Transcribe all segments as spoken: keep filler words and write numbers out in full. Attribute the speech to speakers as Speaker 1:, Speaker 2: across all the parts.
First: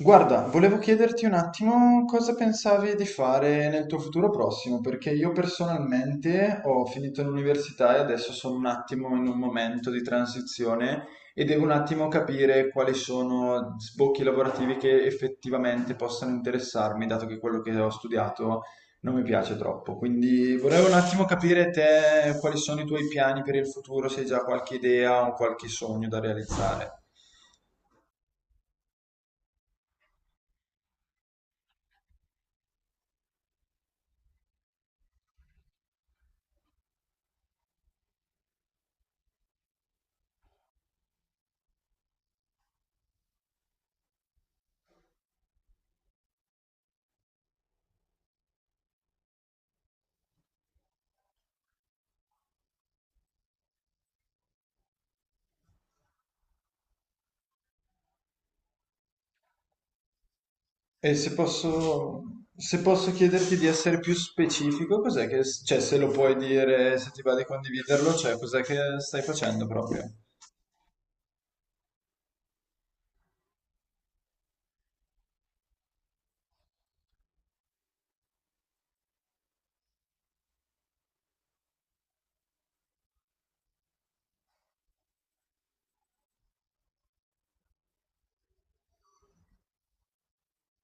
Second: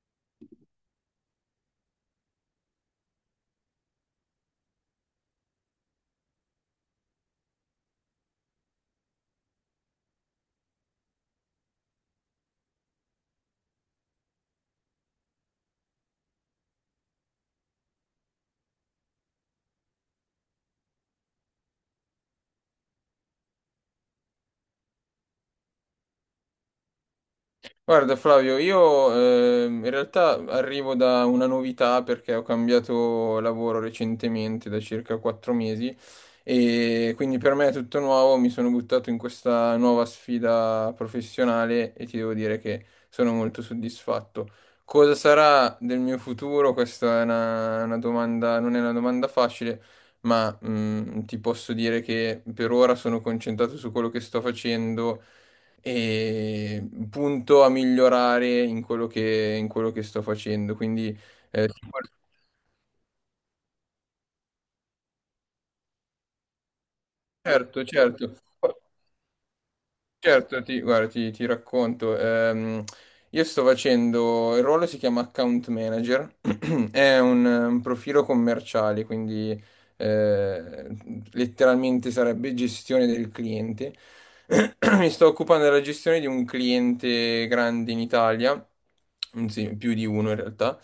Speaker 1: Guarda, volevo chiederti un attimo cosa pensavi di fare nel tuo futuro prossimo, perché io personalmente ho finito l'università e adesso sono un attimo in un momento di transizione e devo un attimo capire quali sono sbocchi lavorativi che effettivamente possano interessarmi, dato che quello che ho studiato non mi piace troppo. Quindi volevo un attimo capire te quali sono i tuoi piani per il futuro, se hai già qualche idea o qualche sogno da realizzare.
Speaker 2: Guarda Flavio, io ehm, in realtà arrivo da una novità perché ho cambiato lavoro recentemente da circa quattro mesi e quindi per me è tutto nuovo, mi sono buttato in questa nuova sfida professionale e ti devo dire che sono molto soddisfatto. Cosa sarà del mio futuro? Questa è una, una domanda, non è una domanda facile, ma mm, ti posso dire che per ora sono concentrato su quello che sto facendo e punto a migliorare in quello che, in quello che sto facendo. Quindi,
Speaker 1: E se
Speaker 2: eh,
Speaker 1: posso,
Speaker 2: sicur-
Speaker 1: se posso chiederti di essere più specifico, cos'è che, cioè se lo puoi dire, se ti va di
Speaker 2: certo,
Speaker 1: condividerlo,
Speaker 2: certo.
Speaker 1: cioè cos'è che stai facendo proprio?
Speaker 2: Certo, ti, guarda, ti, ti racconto. Ehm, io sto facendo, il ruolo si chiama Account Manager, è un, un profilo commerciale, quindi eh, letteralmente sarebbe gestione del cliente. Mi sto occupando della gestione di un cliente grande in Italia, anzi più di uno in realtà,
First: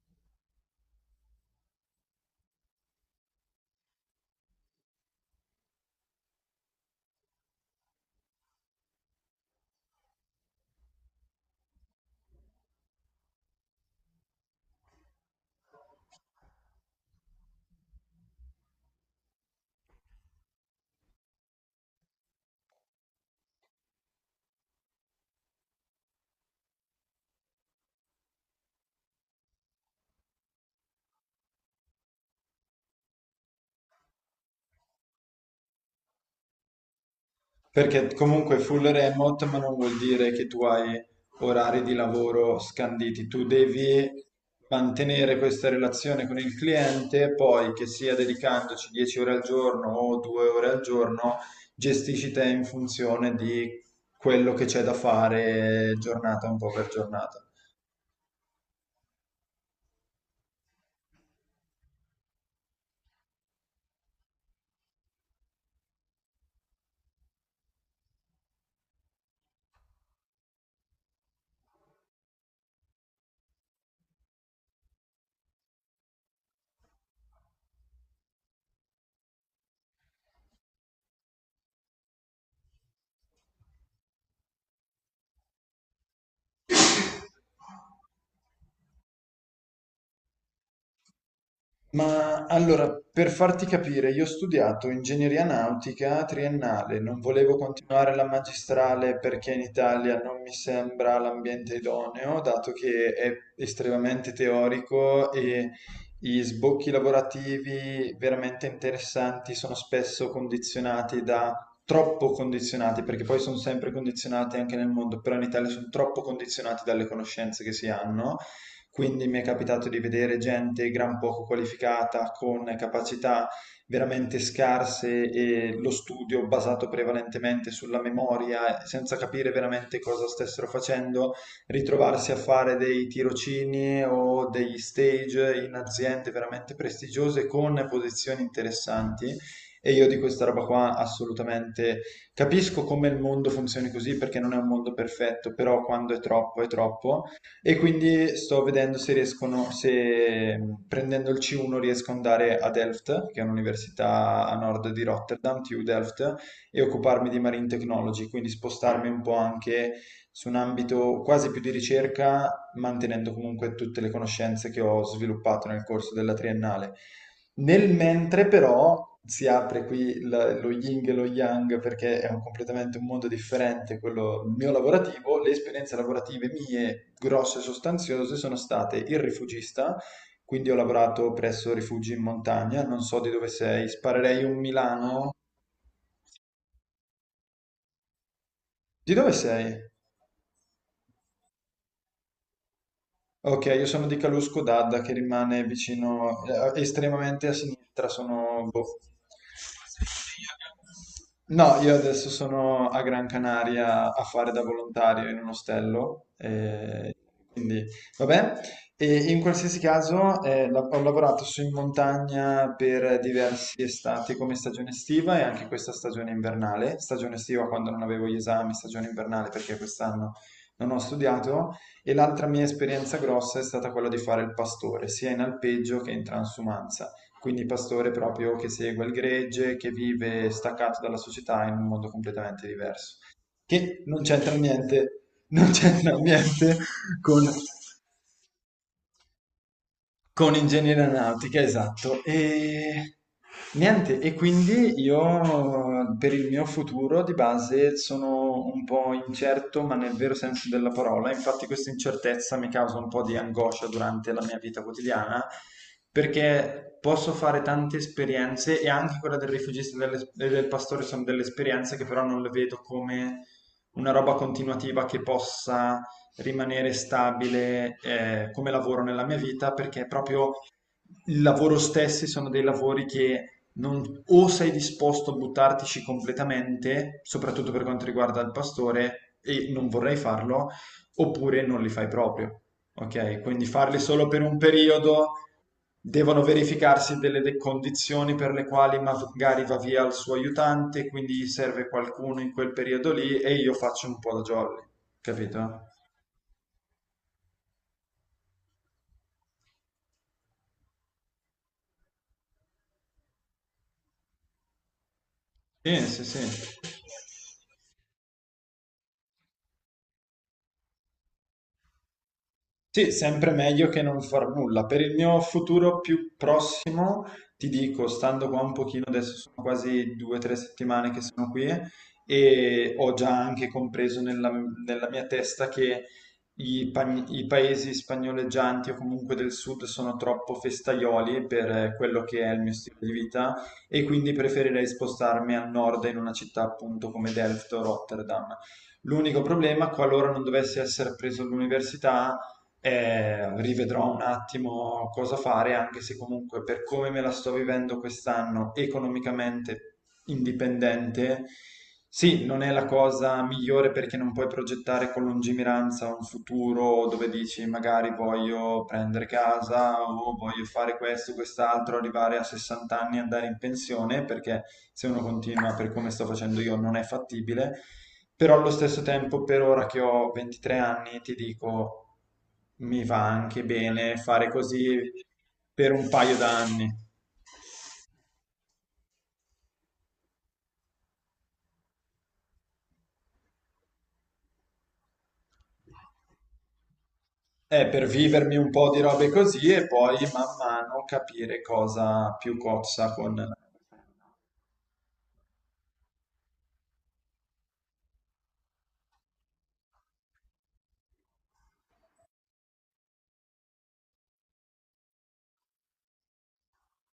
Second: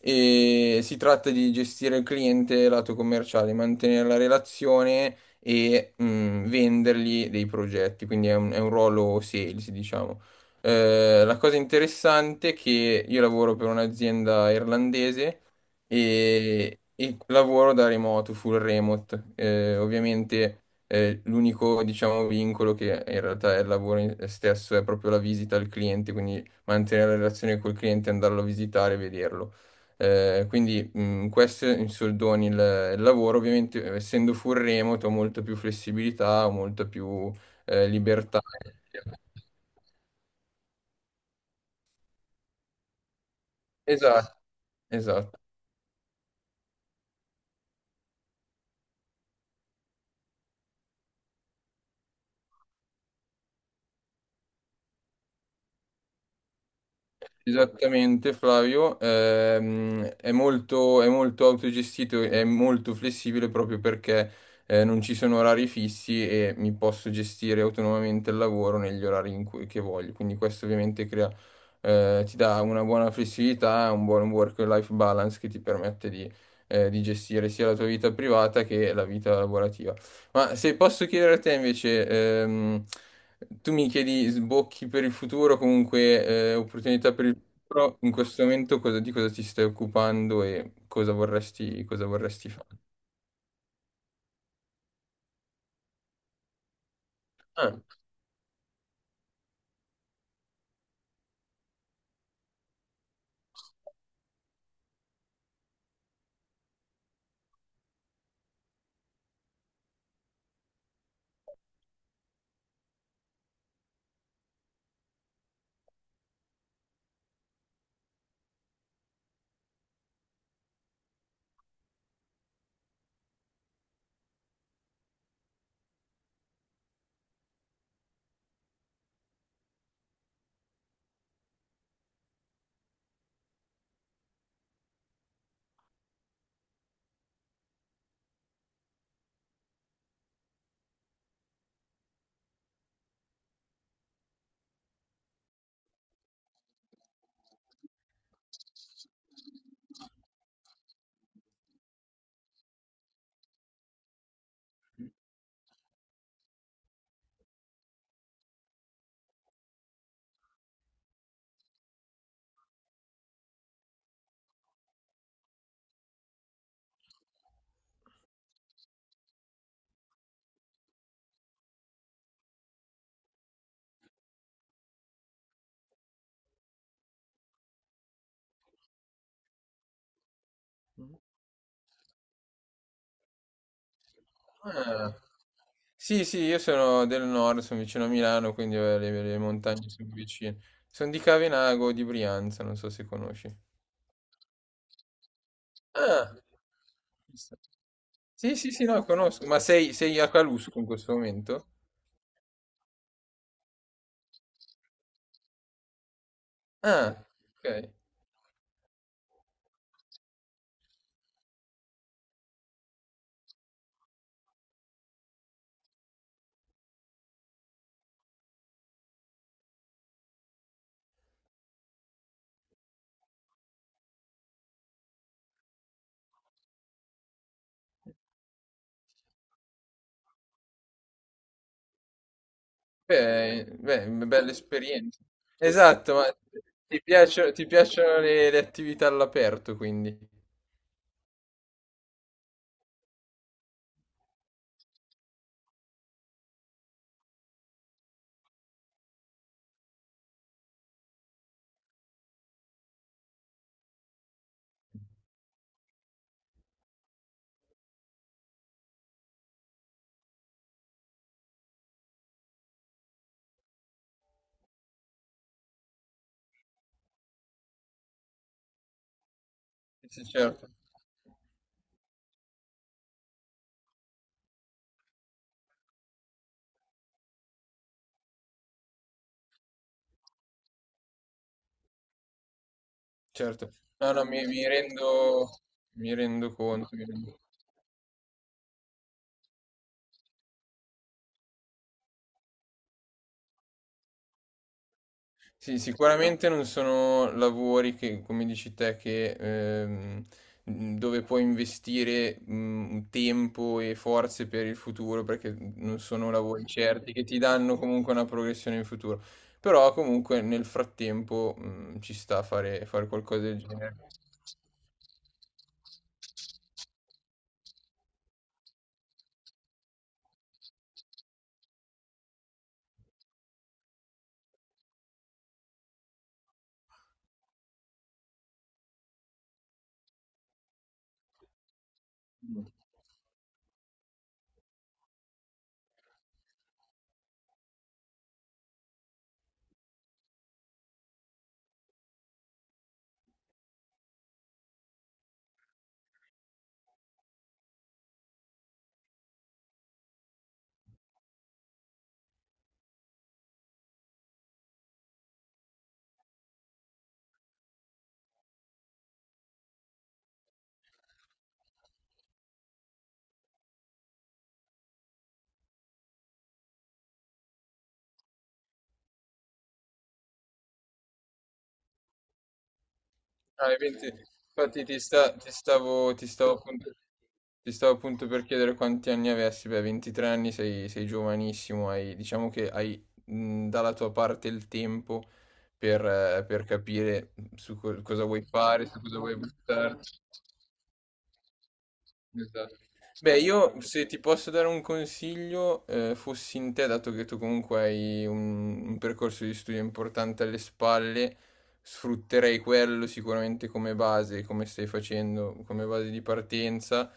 Speaker 2: e si tratta di gestire il cliente lato commerciale, mantenere la relazione e mh, vendergli dei progetti, quindi è un, è un ruolo sales, diciamo. Eh, la cosa interessante è che io lavoro per un'azienda irlandese e, e lavoro da remoto, full remote. Eh, ovviamente eh, l'unico, diciamo, vincolo che in realtà è il lavoro in- stesso è proprio la visita al cliente, quindi mantenere la relazione col cliente, andarlo a visitare e vederlo. Eh, quindi mh, questo in soldoni il, il lavoro, ovviamente essendo full remote ho molta più flessibilità, ho molta più eh,
Speaker 1: Perché
Speaker 2: libertà.
Speaker 1: comunque full remote, ma non vuol dire che tu hai orari di lavoro scanditi, tu devi
Speaker 2: Esatto,
Speaker 1: mantenere
Speaker 2: esatto.
Speaker 1: questa relazione con il cliente, poi che sia dedicandoci dieci ore al giorno o due ore al giorno, gestisci te in funzione di quello che c'è da fare giornata un po' per giornata.
Speaker 2: Esattamente, Flavio. Ehm, è molto, è molto autogestito, è molto flessibile proprio perché eh, non ci sono orari fissi e mi posso gestire autonomamente il lavoro negli orari in cui, che voglio. Quindi questo ovviamente crea, eh, ti dà una buona flessibilità, un buon work-life balance che ti permette di, eh, di gestire sia la tua vita privata che la vita lavorativa. Ma se posso chiedere a te invece, ehm, tu mi chiedi sbocchi per il futuro, comunque eh, opportunità per il futuro. In questo momento cosa- di cosa ti stai occupando e cosa vorresti, cosa
Speaker 1: Ma
Speaker 2: vorresti fare?
Speaker 1: allora, per farti capire, io ho studiato ingegneria nautica triennale, non volevo
Speaker 2: Ah.
Speaker 1: continuare la magistrale perché in Italia non mi sembra l'ambiente idoneo, dato che è estremamente teorico e gli sbocchi lavorativi veramente interessanti sono spesso condizionati da... troppo condizionati, perché poi sono sempre condizionati anche nel mondo, però in Italia sono troppo condizionati dalle conoscenze che si hanno, quindi mi è capitato di vedere gente gran poco qualificata, con capacità veramente scarse e lo studio basato prevalentemente sulla memoria, senza capire veramente cosa stessero facendo, ritrovarsi a fare dei tirocini o degli stage in aziende veramente prestigiose con posizioni interessanti. E io di questa roba qua assolutamente capisco come il mondo funzioni così perché non è un mondo perfetto, però quando è troppo è troppo. E quindi sto vedendo se riescono, se mh, prendendo il C uno riesco ad andare a Delft, che è un'università a nord di Rotterdam, T U Delft, e occuparmi di Marine Technology, quindi spostarmi un po' anche su un ambito quasi più di ricerca, mantenendo comunque tutte le conoscenze che ho sviluppato nel corso della triennale. Nel mentre però si apre qui la- lo yin e lo yang perché è un- completamente un mondo differente quello mio lavorativo. Le esperienze lavorative mie grosse e sostanziose sono state il rifugista, quindi ho lavorato presso rifugi in montagna, non so di dove sei, sparerei un
Speaker 2: Ah.
Speaker 1: Milano.
Speaker 2: Sì, sì, io sono del nord, sono vicino a Milano, quindi eh,
Speaker 1: Di
Speaker 2: le,
Speaker 1: dove
Speaker 2: le
Speaker 1: sei?
Speaker 2: montagne sono vicine. Sono di Cavenago, di Brianza, non so se conosci.
Speaker 1: Ok, io sono di Calù Scodadda che rimane
Speaker 2: Ah.
Speaker 1: vicino, eh, estremamente a sinistra,
Speaker 2: Sì,
Speaker 1: sono
Speaker 2: sì, sì,
Speaker 1: boh.
Speaker 2: no, conosco. Ma sei, sei a Calusco in questo momento?
Speaker 1: No, io adesso sono a Gran Canaria a fare da volontario in un ostello, eh,
Speaker 2: Ah,
Speaker 1: quindi
Speaker 2: ok.
Speaker 1: vabbè. E in qualsiasi caso eh, la- ho lavorato su in montagna per diversi estati come stagione estiva e anche questa stagione invernale, stagione estiva quando non avevo gli esami, stagione invernale perché quest'anno non ho studiato, e l'altra mia esperienza grossa è stata quella di fare il pastore, sia in alpeggio che in transumanza, quindi pastore proprio che segue il gregge, che vive staccato dalla società in un mondo completamente diverso,
Speaker 2: Beh,
Speaker 1: che
Speaker 2: beh,
Speaker 1: non
Speaker 2: una bella
Speaker 1: c'entra
Speaker 2: esperienza.
Speaker 1: niente, non c'entra
Speaker 2: Esatto, ma
Speaker 1: niente
Speaker 2: ti
Speaker 1: con
Speaker 2: piace- ti piacciono le, le attività all'aperto, quindi.
Speaker 1: con ingegneria aeronautica, esatto. E niente, e quindi io per il mio futuro di base sono un po' incerto, ma nel vero senso della parola. Infatti questa incertezza mi causa un po' di angoscia durante la mia vita quotidiana, perché posso fare tante esperienze e anche quella del rifugista e delle- e del pastore sono delle esperienze che però non le vedo come una roba continuativa che possa rimanere stabile, eh, come lavoro nella mia vita, perché
Speaker 2: Sì,
Speaker 1: proprio
Speaker 2: certo,
Speaker 1: il lavoro stessi sono dei lavori che non, o sei disposto a buttartici completamente, soprattutto per quanto riguarda il pastore, e non vorrei farlo, oppure non li fai proprio. Ok, quindi
Speaker 2: certo.
Speaker 1: farli
Speaker 2: No, no,
Speaker 1: solo per
Speaker 2: mi,
Speaker 1: un
Speaker 2: mi
Speaker 1: periodo,
Speaker 2: rendo, mi
Speaker 1: devono
Speaker 2: rendo conto. mi
Speaker 1: verificarsi
Speaker 2: rendo-
Speaker 1: delle de- condizioni per le quali magari va via il suo aiutante, quindi gli serve qualcuno in quel periodo lì e io faccio un po' da jolly,
Speaker 2: Sì,
Speaker 1: capito?
Speaker 2: sicuramente non sono lavori che, come dici te, che, ehm, mh, dove puoi investire mh, tempo e forze per il futuro, perché
Speaker 1: Sì,
Speaker 2: non
Speaker 1: sì,
Speaker 2: sono
Speaker 1: sì.
Speaker 2: lavori certi che ti danno comunque una progressione in futuro. Però comunque nel frattempo mh, ci sta a fare, fare
Speaker 1: Sì,
Speaker 2: qualcosa
Speaker 1: sempre
Speaker 2: del
Speaker 1: meglio
Speaker 2: genere.
Speaker 1: che non far nulla. Per il mio futuro più prossimo, ti dico, stando qua un pochino, adesso sono quasi due o tre settimane che sono qui e ho già anche compreso nella, nella mia testa che i, pa- i paesi spagnoleggianti o comunque del sud sono troppo festaioli per eh, quello che è il mio stile di vita, e quindi preferirei spostarmi a nord in una città appunto come Delft o Rotterdam. L'unico problema, qualora non dovessi essere preso all'università, eh, rivedrò un attimo cosa fare, anche se comunque per come me la sto vivendo quest'anno economicamente indipendente, sì, non è la cosa migliore perché non puoi progettare con lungimiranza un futuro dove dici magari voglio prendere casa o voglio fare questo, quest'altro, arrivare a sessanta anni e andare in pensione, perché se uno continua per come sto facendo io non è fattibile. Però allo stesso tempo, per ora che ho ventitré anni, ti dico, mi va anche
Speaker 2: Ah, i venti
Speaker 1: bene fare
Speaker 2: infatti
Speaker 1: così
Speaker 2: ti, sta- ti
Speaker 1: per un
Speaker 2: stavo, ti
Speaker 1: paio
Speaker 2: stavo appunto,
Speaker 1: d'anni.
Speaker 2: ti stavo appunto per chiedere quanti anni avessi, beh, ventitré anni sei, sei giovanissimo, hai, diciamo che hai mh, dalla tua parte il tempo per, eh, per capire su
Speaker 1: Eh,
Speaker 2: co-
Speaker 1: per
Speaker 2: cosa vuoi
Speaker 1: vivermi un
Speaker 2: fare,
Speaker 1: po'
Speaker 2: su
Speaker 1: di
Speaker 2: cosa
Speaker 1: robe
Speaker 2: vuoi
Speaker 1: così e
Speaker 2: buttarti.
Speaker 1: poi man mano capire cosa più
Speaker 2: Esatto.
Speaker 1: cozza con...
Speaker 2: Beh, io se ti posso dare un consiglio, eh, fossi in te, dato che tu comunque hai un, un percorso di studio importante alle spalle, sfrutterei quello sicuramente come base, come stai facendo, come base di partenza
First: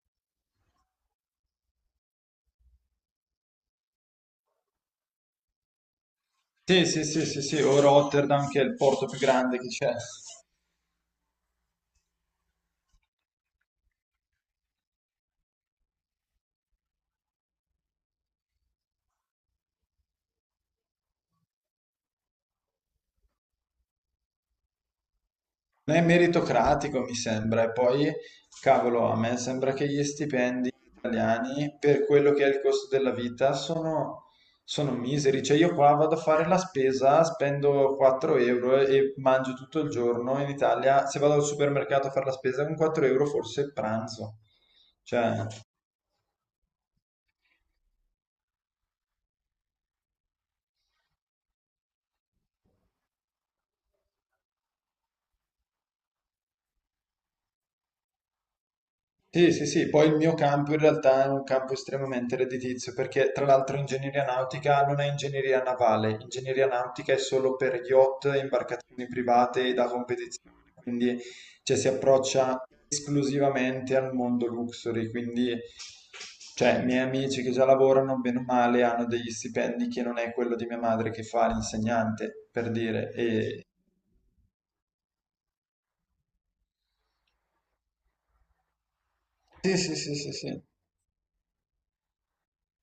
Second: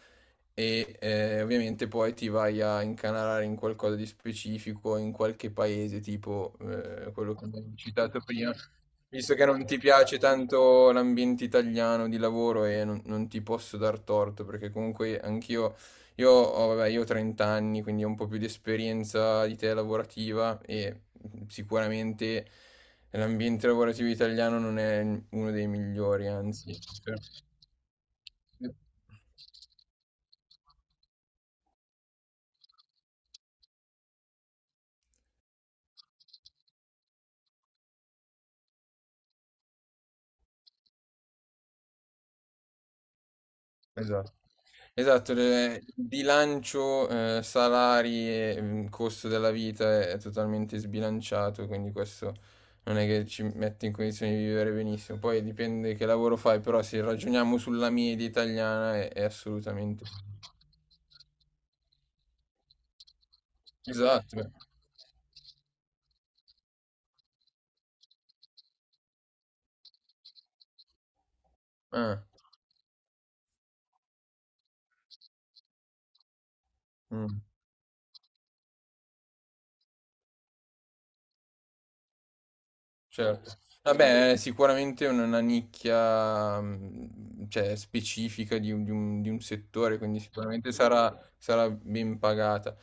Speaker 2: e eh, ovviamente poi ti vai a incanalare in qualcosa di specifico, in qualche paese, tipo
Speaker 1: Sì, sì,
Speaker 2: eh,
Speaker 1: sì,
Speaker 2: quello
Speaker 1: sì,
Speaker 2: che
Speaker 1: sì,
Speaker 2: abbiamo
Speaker 1: o
Speaker 2: citato
Speaker 1: Rotterdam
Speaker 2: prima.
Speaker 1: che è il porto più
Speaker 2: Visto che
Speaker 1: grande
Speaker 2: non
Speaker 1: che
Speaker 2: ti
Speaker 1: c'è.
Speaker 2: piace tanto l'ambiente italiano di lavoro e non, non ti posso dar torto, perché comunque anch'io, io ho, vabbè, io ho trenta anni, quindi ho un po' più di esperienza di te lavorativa e sicuramente l'ambiente lavorativo italiano non è uno dei
Speaker 1: Non è
Speaker 2: migliori, anzi.
Speaker 1: meritocratico, mi
Speaker 2: per-
Speaker 1: sembra. E poi, cavolo, a me sembra che gli stipendi italiani, per quello che è il costo della vita, sono, sono miseri. Cioè, io qua vado a fare la spesa, spendo quattro euro e e mangio tutto il giorno. In Italia, se vado al supermercato a fare la spesa, con quattro euro forse
Speaker 2: Esatto.
Speaker 1: pranzo.
Speaker 2: Esatto,
Speaker 1: Cioè,
Speaker 2: le- il bilancio, eh, salari e mm, costo della vita è, è totalmente sbilanciato, quindi questo non è che ci mette in condizione di vivere benissimo. Poi dipende che lavoro fai, però se ragioniamo sulla media italiana è, è
Speaker 1: sì, sì, sì,
Speaker 2: assolutamente...
Speaker 1: poi il mio campo in realtà è un campo estremamente redditizio perché tra l'altro ingegneria
Speaker 2: Esatto. Beh,
Speaker 1: nautica non è ingegneria navale, ingegneria nautica è solo per yacht, imbarcazioni private e da competizione, quindi, cioè, si
Speaker 2: eh,
Speaker 1: approccia esclusivamente al mondo luxury, quindi, cioè, i miei
Speaker 2: mm.
Speaker 1: amici che già lavorano bene o male hanno degli stipendi che non è quello di mia madre che fa l'insegnante, per dire.
Speaker 2: Certo.
Speaker 1: E...
Speaker 2: Vabbè, è sicuramente un- una nicchia, mh, cioè, specifica di un, di un- di un
Speaker 1: sì, sì,
Speaker 2: settore,
Speaker 1: sì,
Speaker 2: quindi
Speaker 1: sì, sì.
Speaker 2: sicuramente sarà, sarà ben pagata.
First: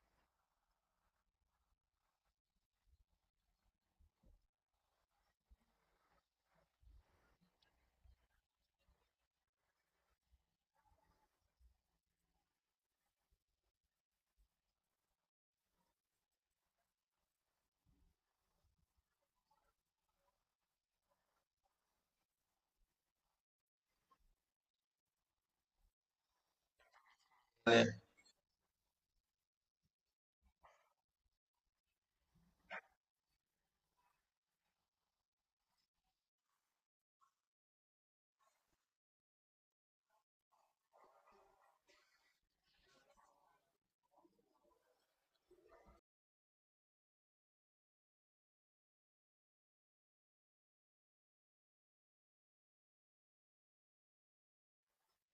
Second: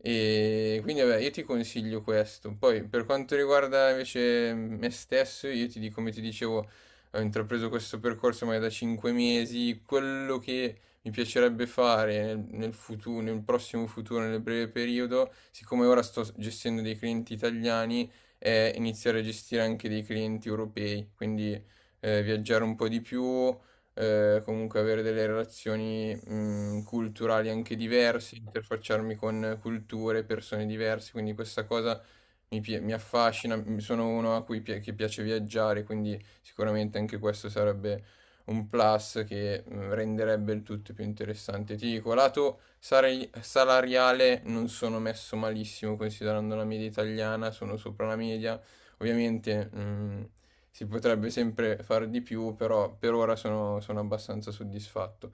Speaker 2: E quindi, vabbè, io ti consiglio questo. Poi, per quanto riguarda invece me stesso, io ti dico, come ti dicevo, ho intrapreso questo percorso ormai da cinque mesi. Quello che mi piacerebbe fare nel, nel futuro, nel prossimo futuro, nel breve periodo, siccome ora sto gestendo dei clienti italiani, è iniziare a gestire anche dei clienti europei, quindi eh, viaggiare un po' di più, eh, comunque avere delle relazioni mh, culturali anche
Speaker 1: Eh,
Speaker 2: diverse, interfacciarmi con culture, persone diverse, quindi questa cosa mi, pi- mi affascina, mi- sono uno a cui pi- che piace viaggiare, quindi sicuramente anche questo sarebbe un plus che mh, renderebbe il tutto più interessante. Ti dico, lato sare- salariale non sono messo malissimo considerando la media italiana, sono sopra la media. Ovviamente mh, si potrebbe sempre fare di più, però per ora sono, sono abbastanza soddisfatto.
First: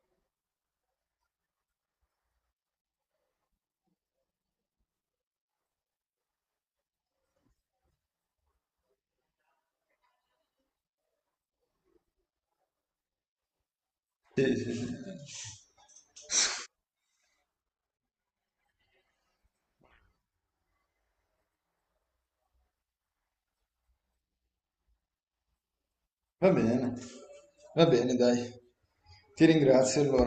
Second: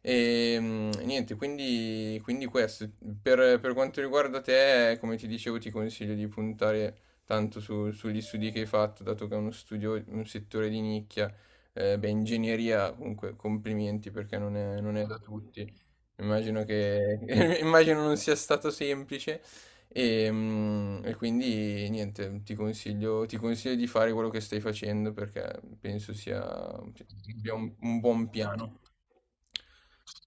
Speaker 2: E mm, niente, quindi, quindi questo. Per, per quanto riguarda te, come ti dicevo, ti consiglio di puntare tanto su- sugli studi che hai fatto, dato che è uno studio, un settore di nicchia. Eh, beh, ingegneria, comunque, complimenti perché
Speaker 1: sì,
Speaker 2: non
Speaker 1: sì,
Speaker 2: è,
Speaker 1: sì.
Speaker 2: non è da tutti. Immagino che, immagino non sia stato semplice. E, mm, e quindi niente, ti consiglio, ti consiglio di fare quello che stai facendo perché penso sia,
Speaker 1: Va bene,
Speaker 2: cioè, abbia un
Speaker 1: va
Speaker 2: un
Speaker 1: bene,
Speaker 2: buon
Speaker 1: dai.
Speaker 2: piano.
Speaker 1: Ti ringrazio allora.